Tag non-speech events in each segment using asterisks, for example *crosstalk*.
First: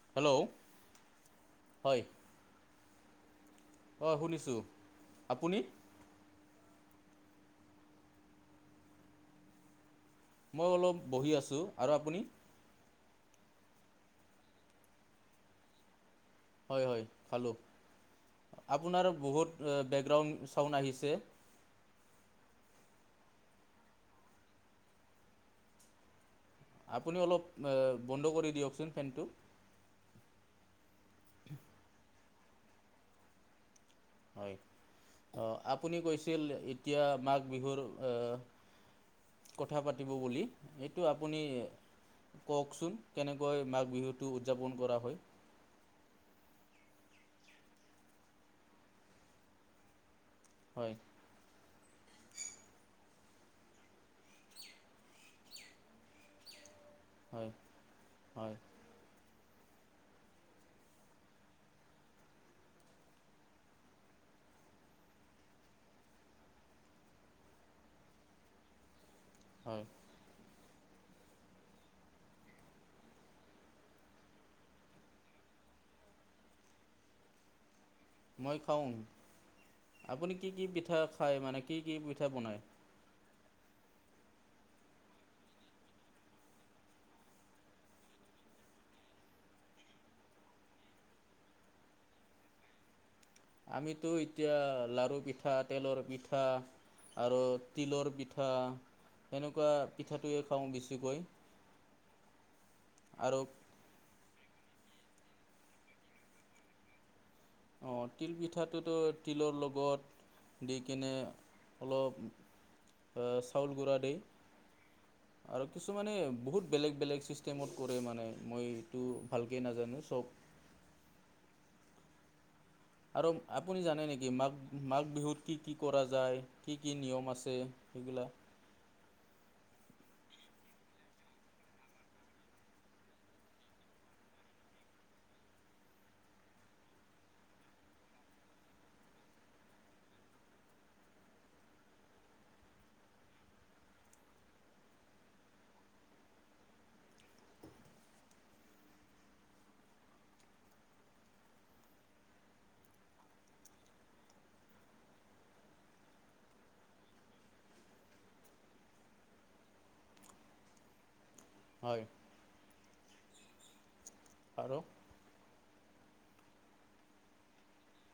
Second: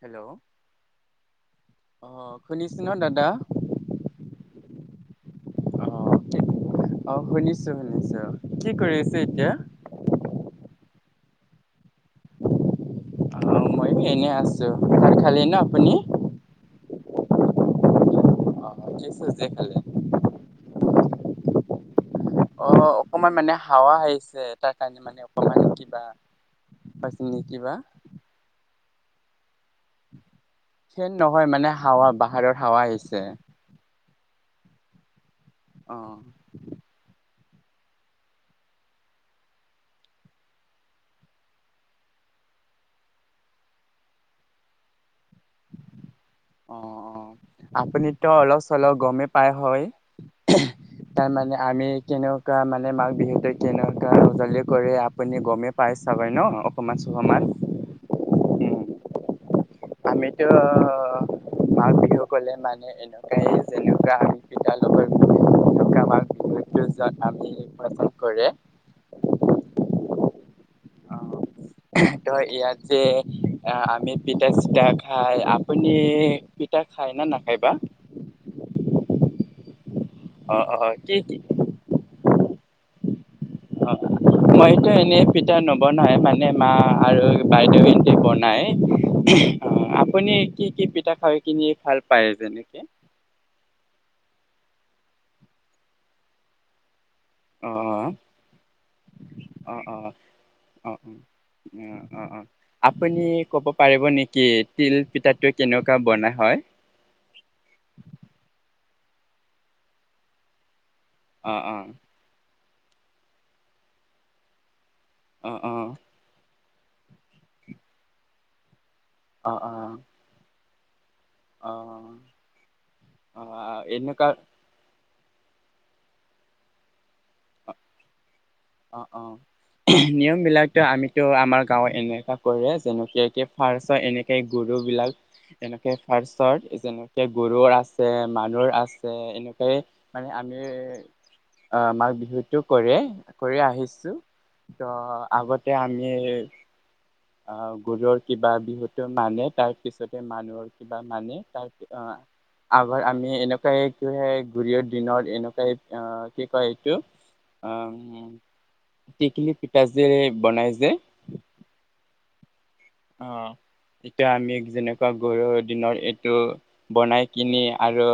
Hello অঁ শুনিছ ন দাদা অ শুনিছোঁ। আপুনি? অ শুনিছো শুনিছো। কি কৰি আছে এতিয়া? মই অলপ বহি আছো। আৰু আপুনি? অ মইও এনে আছো। ভাত খালি ন আপুনি হেল্ল অ' কি আপোনাৰ চব্জি বহুত খালে? বেকগ্ৰাউণ্ড চাউণ্ড আহিছে *unintelligible* অ অকমান মানে হাৱা আহিছে তাৰ কাৰণে মানে অকমান কিবা আপুনি পাইছে অলপ নেকি বা? বন্ধ কৰি দিয়কচোন ফেনটো। ফেন নহয় মানে হাৱা বাহাৰৰ হাৱা আহিছে। হয় আহ আপুনি অ' কৈছিল এতিয়া মাঘ বিহুৰ আহ *unintelligible* কথা পাতিব বুলি এইটো আপুনি কওকচোন কেনেকৈ মাঘ বিহুটো উৎযাপন কৰা হয়? অ অ আপুনিতো অলপ চলপ গমেই পায় হয় হয় তাৰমানে *unintelligible* আমি কেনেকুৱা মানে মাঘ বিহুতে কেনেকুৱা উজালি কৰি আপুনি গমেই পাই চাবাই ন হয় সমাজখনত হয় *unintelligible* আমিতো মাঘ বিহু কলে মানে এনেকুৱাই যেনেকুৱা আমি পি পিঠা প্ৰস্তুত কৰে। হয়। অ ত ইয়াত যে আমি পিঠা পিঠা খায় আপুনি পিঠা খায় না নাখাই বা? মই খাওঁ। আপুনি কি কি পিঠা খায় মানে কি কি পিঠা বনায়? অ। মইটো এনেই পিঠা নবনাই মানে মা আৰু বাইদেউসতি বনাই। আপুনি কি কি পিঠা খাই কিনি ভাল পায় যেনেকে? *unintelligible* আমিতো এতিয়া লাৰু পিঠা তেলৰ পিঠা। আৰু অ তিলৰ পিঠা সেনেকুৱা অ অ পিঠাটোৱে খাওঁ অ অ বেছিকৈ। অ অ অ আপুনি আৰু কব পাৰিব নেকি কি তিল পিঠাটো কেনেকুৱা বনা হয়? অ তিল পিঠাটোতো তিলৰ লগত দি *unintelligible* কেনে অ', অ', অলপ চাউল গুড়া দি অ', আৰু অ', কিছুমানে বহুত বেলেগ বেলেগ চিষ্টেমত কৰে মানে মই তো অ', ভালকৈ অ', নাজানো চব অ আৰু আপুনি অ', জানে এনেকুৱা নেকি মাঘ মা বিহুত কি কি কৰা যায় কি কি নিয়ম আছে সেইবিলাক? অ অ নিয়ম বিলাকতো আমিতো আমাৰ গাঁওত এনেকুৱা কৰে যেনেকে ফাৰ্চ এনেকে গুৰে বিলাক এনেকে ফাৰ্চত যেনেকে গৰুৰ আছে মানুহৰ আছে এনেকে মানে আমি অ মাঘ বিহুতটো কৰে। কৰি আহিছো ত আগতে আমি আহ গুৰুৰ কিবা বিহুতো মানে তাৰ পিছতে মানুহৰ কিবা মানে তাৰ অ *unintelligible* আৰ আমি এনেকুৱাই কি গুৰিয়ৰ দিনত এনেকুৱাই অ কি কয় এইটো? *unintelligible* উ তেকেলি পিঠা যে বনাই যে হয় অ এতিয়া আমি আৰু যেনেকুৱা গৰুৰত *unintelligible* দিনৰ এইটো বনাই কিনি আৰু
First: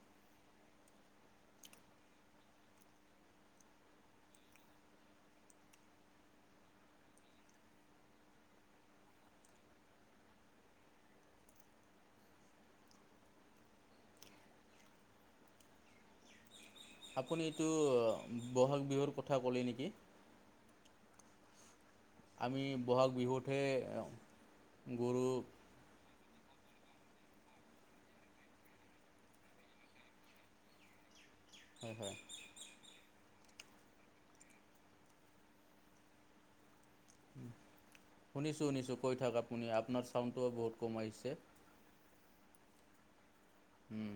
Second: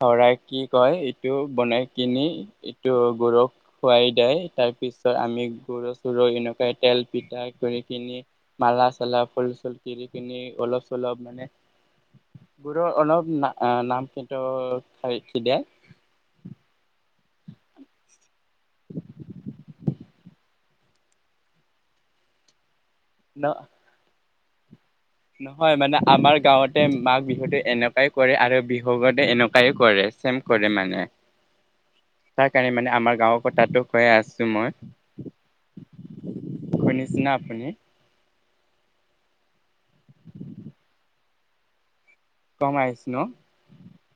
চৰাই কি কয় এইটো বনাই কিনি ইটো গৰুক খোৱাই দিয় ত তাৰ পিছত আমি গৰু চৰু এনেকুৱাই তেল পিঠা কৰি কিনি। মালা চালা ফুল চুল ক কিনি অলপ চলপ মানে, গৰু অণৱ হ নাম কিন্তু খ আপুনি এইটো বহাগ বিহুৰ কথা ক'লে নেকি? আমি বহাগ ন বিহুতে নহয় মানে আমাৰ। গাঁৱতে মাঘ বিহুত এনেকুৱাই কৰে আৰু বিহুতে এনেকুৱাই কৰে চেম কৰে মানে। হয় হয় তাৰ কাৰণে মানে আমাৰ গাঁওক তাতো কৈয়ে আছো মই শুনিছো। শুনিছো শুনিছো। কৈ থাক আপুনি আপোনাৰ চাউণ্ডটোও বহুত কম আহিছে। সোমাই আহিছ ন উম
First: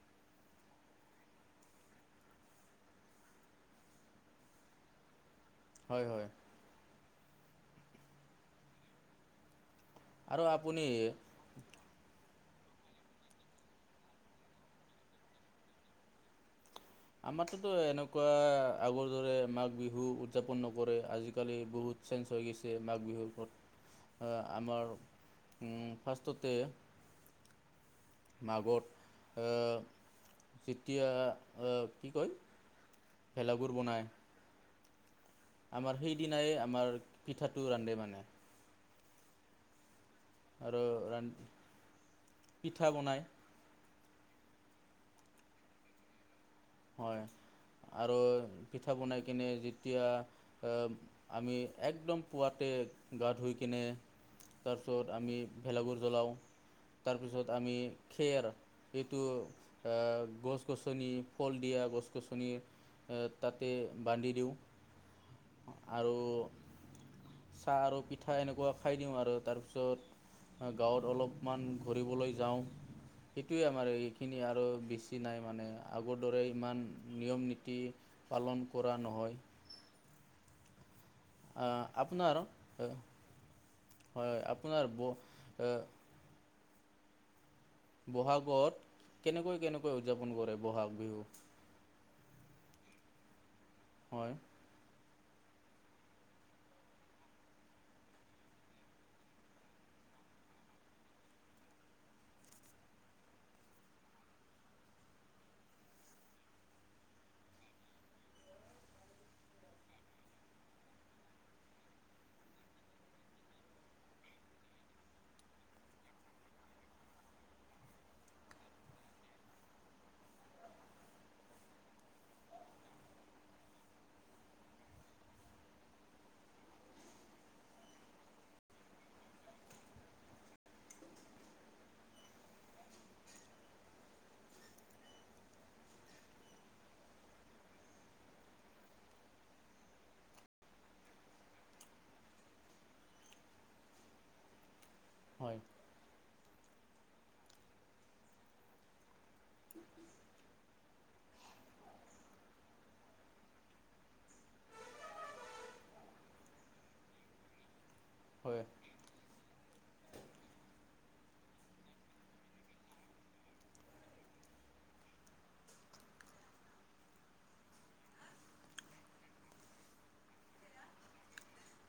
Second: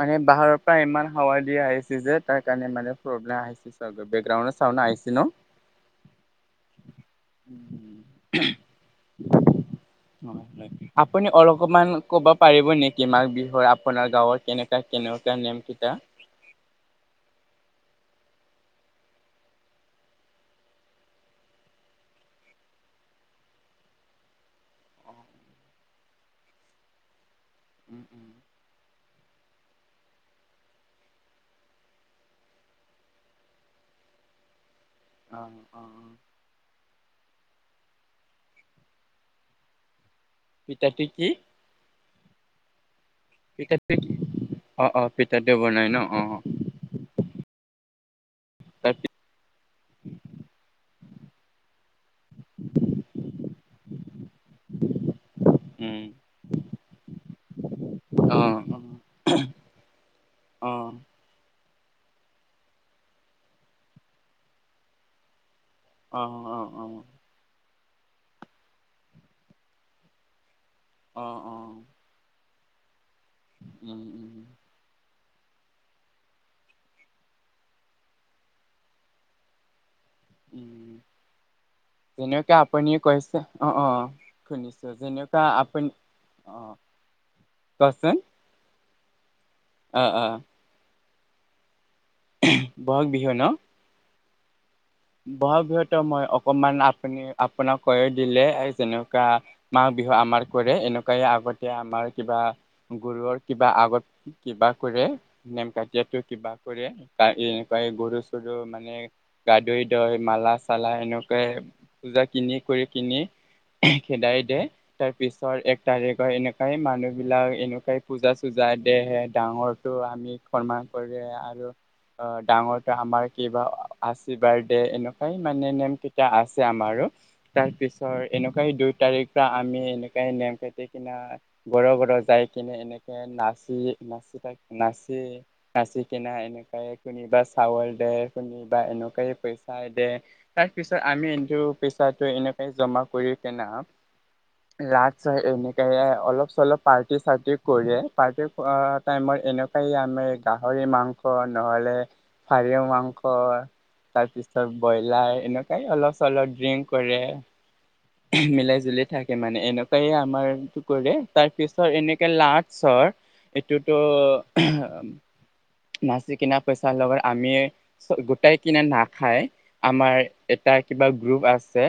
মানে পাহাৰৰ পৰা ইমান হাৱা দিয়া আহিছে যে তাৰ কাৰণে মানে প্ৰব্লেম আহিছে বেকগ্ৰাউণ্ডৰ ছাউণ্ড নাই। আহিছে ন। হয় হয়। উম। হয় হয় আপুনি অলপমান ক'ব পাৰিব নেকি মাঘ বিহুৰ আপোনাৰ গাঁৱৰ কেনেকুৱা কেনেকুৱা নিয়ম কেইটা আমাৰতো এনেকুৱা আগৰ দৰে মাঘ বিহু উদযাপন নকৰে আজিকালি বহুত চেঞ্জ হৈ গৈছে মাঘ বিহুৰ। আমাৰ ফাৰ্ষ্টতে উম উম। অ যেতিয়া অ কি কয়। ভেলাঘৰ বনাই অ অ আমাৰ অ সেই দিনাই আমাৰ পিঠাটো ৰান্ধে মানে আৰু পিঠাটো কি ৰান‌ পিঠা বনাই। পিঠাটো অ অ পিতাটো বনাই ন অ অ। হয় আৰু পিঠা তাৰ বনাই কিনে যেতিয়া আহ আমি একদম পুৱাতে গা ধুই কিনে তাৰপিছত আমি ভেলাঘৰ উম জ্বলাওঁ। তাৰপিছত আমি অ খেৰ এইটো গছ অ গছনি গছ গছনি তাতে বান্ধি দিওঁ। আহ আৰু অ অ। চাহ আৰু পিঠা এনেকুৱা খাই দিওঁ আৰু তাৰপিছত গাঁৱত অ অ অলপমান ঘূৰিবলৈ যাওঁ। সেইটোৱে আমাৰ উম উম এইখিনি আৰু বেছি নাই মানে আগৰ দৰে ইমান নিয়ম নীতি পালন কৰা নহয়। আপোনাৰ যেনেকে আপুনিয় কৈছে। অ অ হয় আপোনাৰ শুনিছো ব যেনেকুৱা আপুনি অ কোৱাচোন বহাগত কেনেকৈ কেনেকৈ অ অ উদযাপন কৰে বহাগ বিহু বহাগ বিহু ন। হয়। বহাগ বিহুতো মই অকমান আপুনি আপোনাক কই দিলে যেনেকুৱা মা বিহু আমাৰ কৰে এনেকুৱাই আগতে আমাৰ কিবা গুৰুৰ কিবা আগত কিবা কৰে। নিয়ম কাৰ্যটো কিবা কৰে এনেকুৱাই গৰু চৰু মানে গাধুৱাই দয় মালা চালা এনেকে পূজা কিনি কৰি কিনি খেদাই দে তাৰ পিছৰ এক তাৰিখৰ এনেকুৱাই মানুহ বিলাক এনেকুৱাই পূজা চূজা। দেহ হে ডাঙৰটো আমি সন্মান কৰে। আৰু অ ডাঙৰটো আমাক কিবা আশীৰ্বাদ এনেকুৱাই মানে নিয়ম কেইটা আছে আমাৰো তাৰ পিছৰ এনেকুৱাই দুই তাৰিখ পৰা আমি আমি এনেকাই নিয়ম কাতি কিনা ঘৰ ঘৰ যাই কিনে এনেকে নাচি নাচি থাক নাচি নাচি কিনা এনেকুৱাইে কোনোবা চাউল দে কোনোবা এনেকুৱাই পইচা। চাই দে তাৰ পিছত আমি কিটো পইচাটো এনেকে জমা কৰি কেনা- লাজ চ হয় এনেকে অলপ চলপ- পাৰ্টি চাৰ্টি কৰে পাৰ্টি টাইমত এনেকুৱাই আমি গাহৰি মাংস নহ'লে *unintelligible* মাংস তাৰপিছত- তাৰ ব্ৰইলাৰ এনেকুৱাই অলপ চলপ ড্ৰিংক কৰে, হয় মিলাই জুলি থাকে মানে। এনেকুৱাইে আমাৰটো কৰে তাৰ পিছত এনেকে লাৰচৰ এইটোতো নাচি কিনা পইচাৰ লগত আমি গোটাই কিনা নাখাই আমাৰ এটা কিবা গ্ৰুপ আছে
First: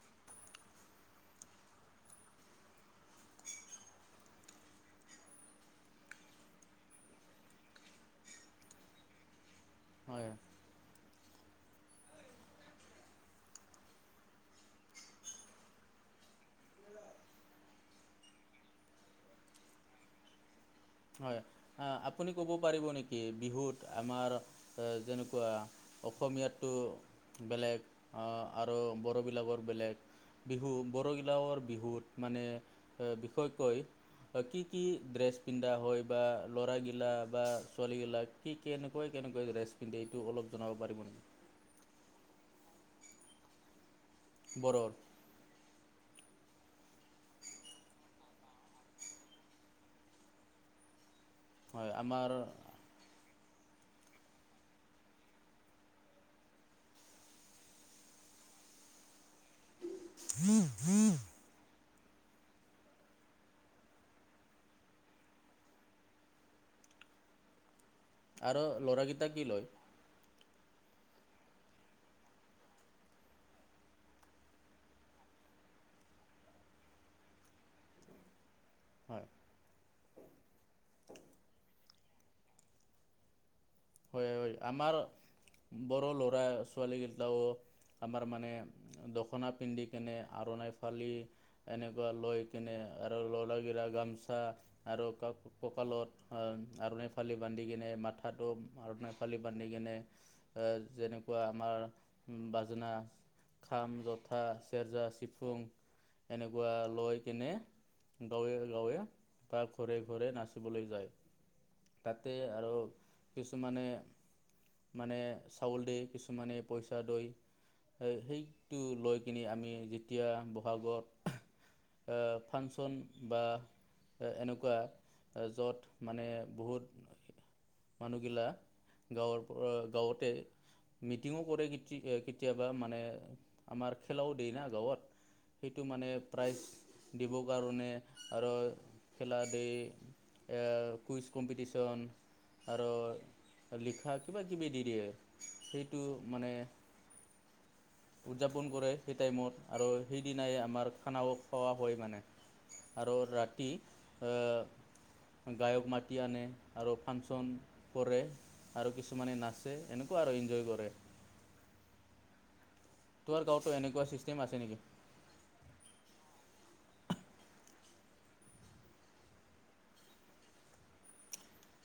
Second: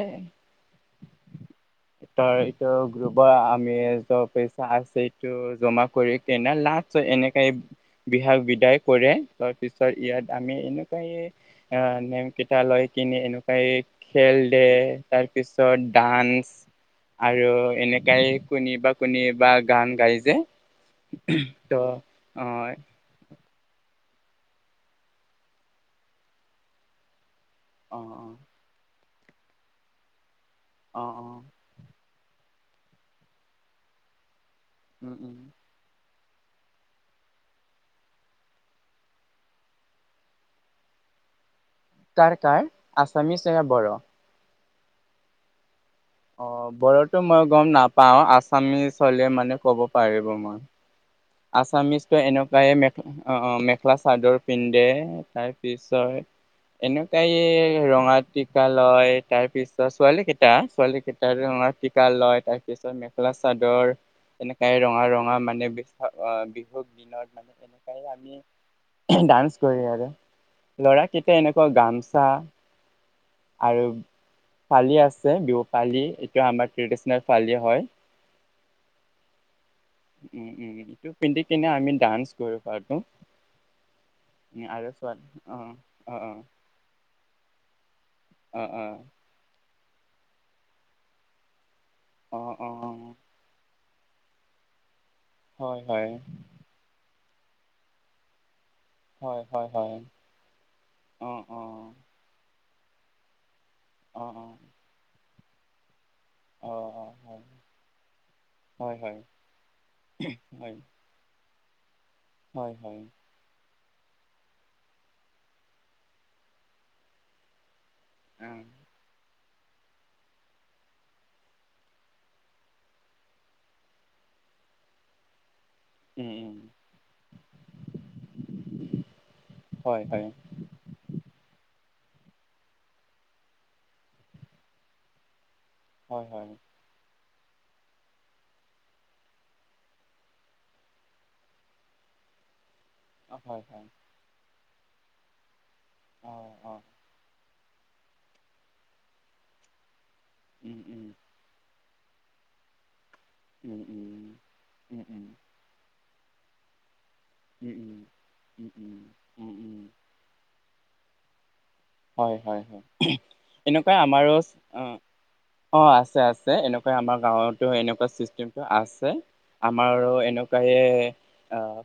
ত এইটো গ্ৰুপৰ আমি পইচা আছেটো জমা কৰি কেনে লা এনেকাই বিহাস বিদায় কৰে তাৰপিছত হয় ইয়াত আমি এনেকুৱাই অ নেম কেইটা লৈ কিনি এনেকুৱাই খেল দে, তাৰ পিছত দান আৰু এনেকাই কোনে বা কোনে বা গান গাই যে হয় ত অ আপুনি অ কব পাৰিব নেকি বিহুত আমাৰ যেনেকুৱা অসমীয়াটো বেলেগ, অ অ আৰু বড়োবিলাকৰ বেলেগ, বিহু অ বড়োবিলাকৰ বিহুত মানে বিষয় কৈ কি কি উম ড্ৰেছ উম পিন্ধা হয় বা ল'ৰাগিলা বা ছোৱালী গিলাক কি কেনেকৈ কেনেকুৱৈ ড্ৰেছ পিন্ধে এইটো অলপ জনাব পাৰি? কাৰ কাৰ আছামিচ নে ব'ড়? বৰৰ। অ বড়ো'ত মই গম নাপাও আছামিচ হলে মানে ক'ব পাৰিব মই। হয় আছামিছটো আমাৰ এনেকুৱে মেখেল অ এখা চাদৰ পিন্ধে তাৰ পিছত এনেকুৱাই ৰঙা টিকা লয়, তাৰ পিছত ছোৱালী কেইটা ছোৱালী কেইটাৰ আমাৰ লয় তাৰপিছত মেখেলা- চাদৰ, এনেকাই ৰঙা ৰঙা মানে বে বিহুক দিনত মানে এনেকাই আমি আৰু ল'ৰাকেইটা কি ডান্স লয় কৰি আৰু। লৰাক কেইটা এনেকুৱা গামচা আৰু পালি আছে বিহু পালি এইটো আমাৰ ট্ৰেডিচনেল ফালি হয়। হয়। উম উম ইটো পিন্ধি কিনে আমি ডান্স কৰো কৰা'তো। হয় হয় হয়। আমাৰ ব'ড় অ ল'ৰা- ছোৱালী কেটাও আমাৰ মানে অ অ অ দখনা পিন্ধি কেনে আৰ নাইফালি এনেকুৱা লৈ অঁ অঁ কিনে আৰু ল'ৰা গিলা গামচা আৰু ক হয় কঁকালত হয় আৰণ ফালি বান্ধি কিনে মাথাটো মণ ফালি হয় বান্ধি হয় কিনে হয় অঁ যেনেকুৱা অঁ আমাৰ বাজনা খাম, অঁ জোথা, চেৰজা, চিফুং অঁ এনেকুৱা অঁ লৈ অঁ কেনে গাঁৱে, হয় গাঁৱে হয় বা ঘৰে ঘৰে হয় নাচিবলৈ যায়। তাতে হয় হয় আৰু হয় মে মানে চাউল, দিয়ে কিছুমানে পইচা দৈ অ সেইটো লৈ কিনি আমি যেতিয়া বহাগত ফাংচন বা এনেকুৱা য'ত মানে উম উম বহুত মানুহগিলা গাঁৱৰ, পৰা হয় হয় গাঁৱতে মিটিঙো কৰে কেতিয়াবা মানে আমাৰ খেলাও দিয় না গাঁৱত সেইটো মানে হয় হয় প্ৰাইজ দিবৰ কাৰণে আৰু খেলা দি কুইজ কম্পিটিশ্যন, আৰু অ হয় হয় লিখা কিবাকিবি দি দিয়ে সেই টো অঁ মানে অঁ উদযাপন কৰে সেই টাইমত আৰু সেইদিনাই আমাৰ খানাও খোৱা হয় মানে। আৰু ৰাতি হয় গায়ক মাতি আনে আৰু ফাংচন ন কৰে আৰু কিছুমানে নাচে এনেকুৱা আৰু এনজয় কৰে। হয় হয় হয় তোমাৰ গাঁৱতো এনেকুৱা আমাৰো ছিষ্টেম আছে নেকি অ অ আছে আছে। এনেকুৱা আমাৰ গাঁৱতো এনেকুৱা চিষ্টেমটো আছে। আমাৰ এনেকুৱাইে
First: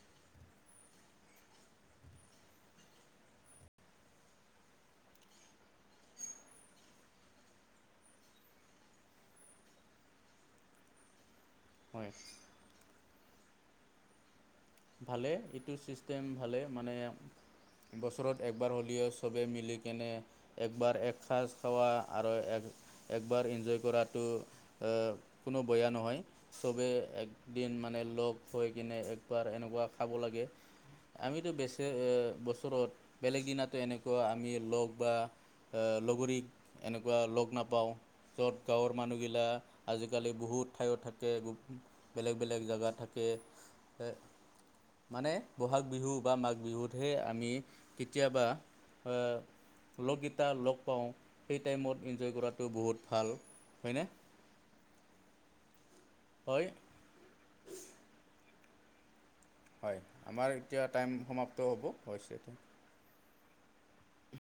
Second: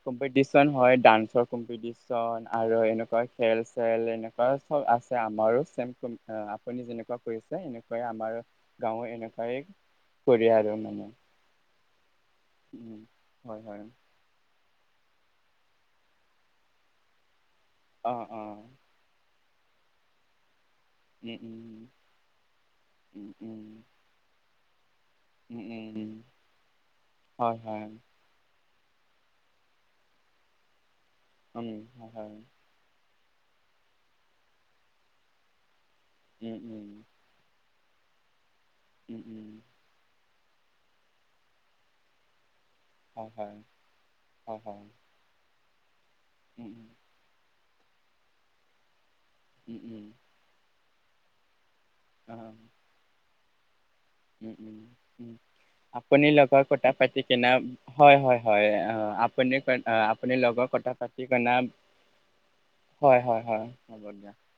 কম্পিটিচন হয় ডান্সৰ কম্পিটিশন আৰু এনেকুৱা খেল চেল এনেকুৱা আছে আমাৰো চম কোম আপুনি যেনেকুৱা কৰিছে এনেকুৱাই আমাৰ গাঁৱৰ এনেকুৱাই কৰিয়াৰ মানে। হয় উম হয় হয়। ভালে এইটো ছিষ্টেম ভালে মানে অ অ বছৰত একবাৰ হ'লেও চব- বে মিলিকেনে একবাৰ উম উম এসাঁজ খোৱা আৰু এক উম একবাৰ উম ইনজয় কৰাতটো কোনো উম উম বেয়া উম নহয় চবেই হয় একদিন হয় মানে লগ হৈ কিনে একবাৰ এনেক- বা খাব লাগে আমিতো উম বেচে হয় হয় বছৰত বেলেগ দিনাতো এনেকুৱা আমি লগ বা লগৰীক উম উম এনেকুৱা লগ নাপাওঁ। য'ত গাঁৱৰ উম মানুহগিলা উম আজিকালি বহুত ঠাইত থাকে বেলেগ বেলে- লেগ জেগাত থাকে হয় হয় হয় হয় মানে বহাগ বিহু, বা মাঘ উম উম বিহুতহে আমি কেতিয়াবা উম উম লগকটা লগ পাওঁ সেই টাইমত ইনজয় কৰাটো বহুত ভাল হয়নে। উ উ আপুনি লগৰ হয় কথা পাতি কেনে হয় হয়। হয় আপুনি হয় আপুনি আমাৰ লগত এতিয়া কথা টাইম পাতি কনে সমাপ্ত হ'ব হৈছে হয় হয়। হয় হ'ব দা